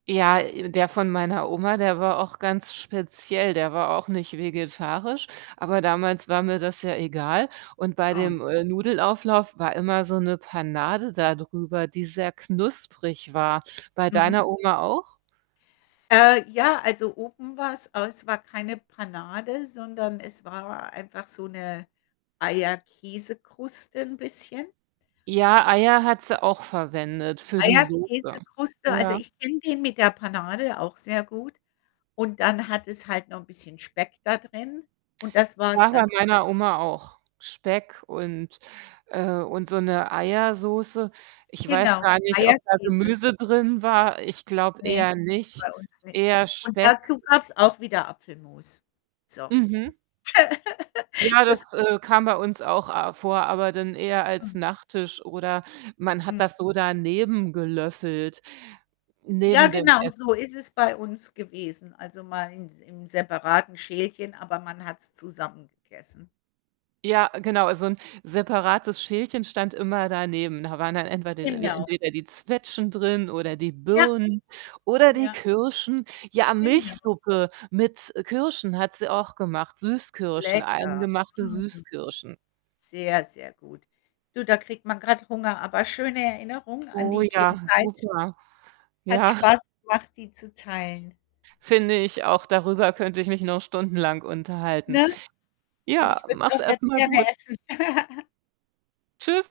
Ja, äh, der von meiner Oma, der war auch ganz speziell. Der war auch nicht vegetarisch, aber damals war mir das ja egal und bei Oh. dem, äh, Nudelauflauf war immer so 'ne Panade dadrüber, die sehr knusprig war. Bei Mhm. deiner Oma auch? Äh, ja, also, oben war's es war keine Panade, sondern es war einfach so 'ne Eierkäsekruste 'n bisschen. Ja, Eier hat sie auch verwendet für die Soße. Eierkäsekruste, also, Ja? ich kenne den mit der Panade auch sehr gut und dann hat es halt noch 'n bisschen Speck da drin und das Ja, war's dann bei auch meiner schon. Oma auch. Speck und, äh und so 'ne Eiersoße. Ich weiß Genau, gar nicht, ob da Eier-Käse. Gemüse drin war, ich glaube Ne, eher nicht, bei uns nicht eher und Speck. dazu gab's auch wieder Apfelmus. So. Mhm. Ja, Das, das, hm äh, kam bei uns auch a vor, aber dann eher als Mhm. Nachtisch oder man hat Mhm. das so daneben gelöffelt, Ja, neben dem genau, Ess so ist es bei uns gewesen. Also, mal ins im separaten Schälchen, aber man hat's zusammen gegessen. Ja, genau, so 'n separates Schälchen stand immer daneben. Da waren dann entweder we Genau. entweder die Zwetschgen drin oder die Ja. Birnen oder die Ja. Kirschen. Ja, Genau. Milchsuppe mit, äh, Kirschen hat sie auch gemacht, Süßkirschen, Lecker. eingemachte Mm. Süßkirschen. Sehr, sehr gut. Du, da kriegt man grad Hunger, aber schöne Erinnerung an Oh die ja, Kindheit super. hat Ja. Spaß gemacht, die zu teilen Finde ich auch, darüber könnte ich mich noch stundenlang unterhalten. ne? Und Ja, ich würde es mach's auch jetzt erst mal gerne gut. essen. Tschüss.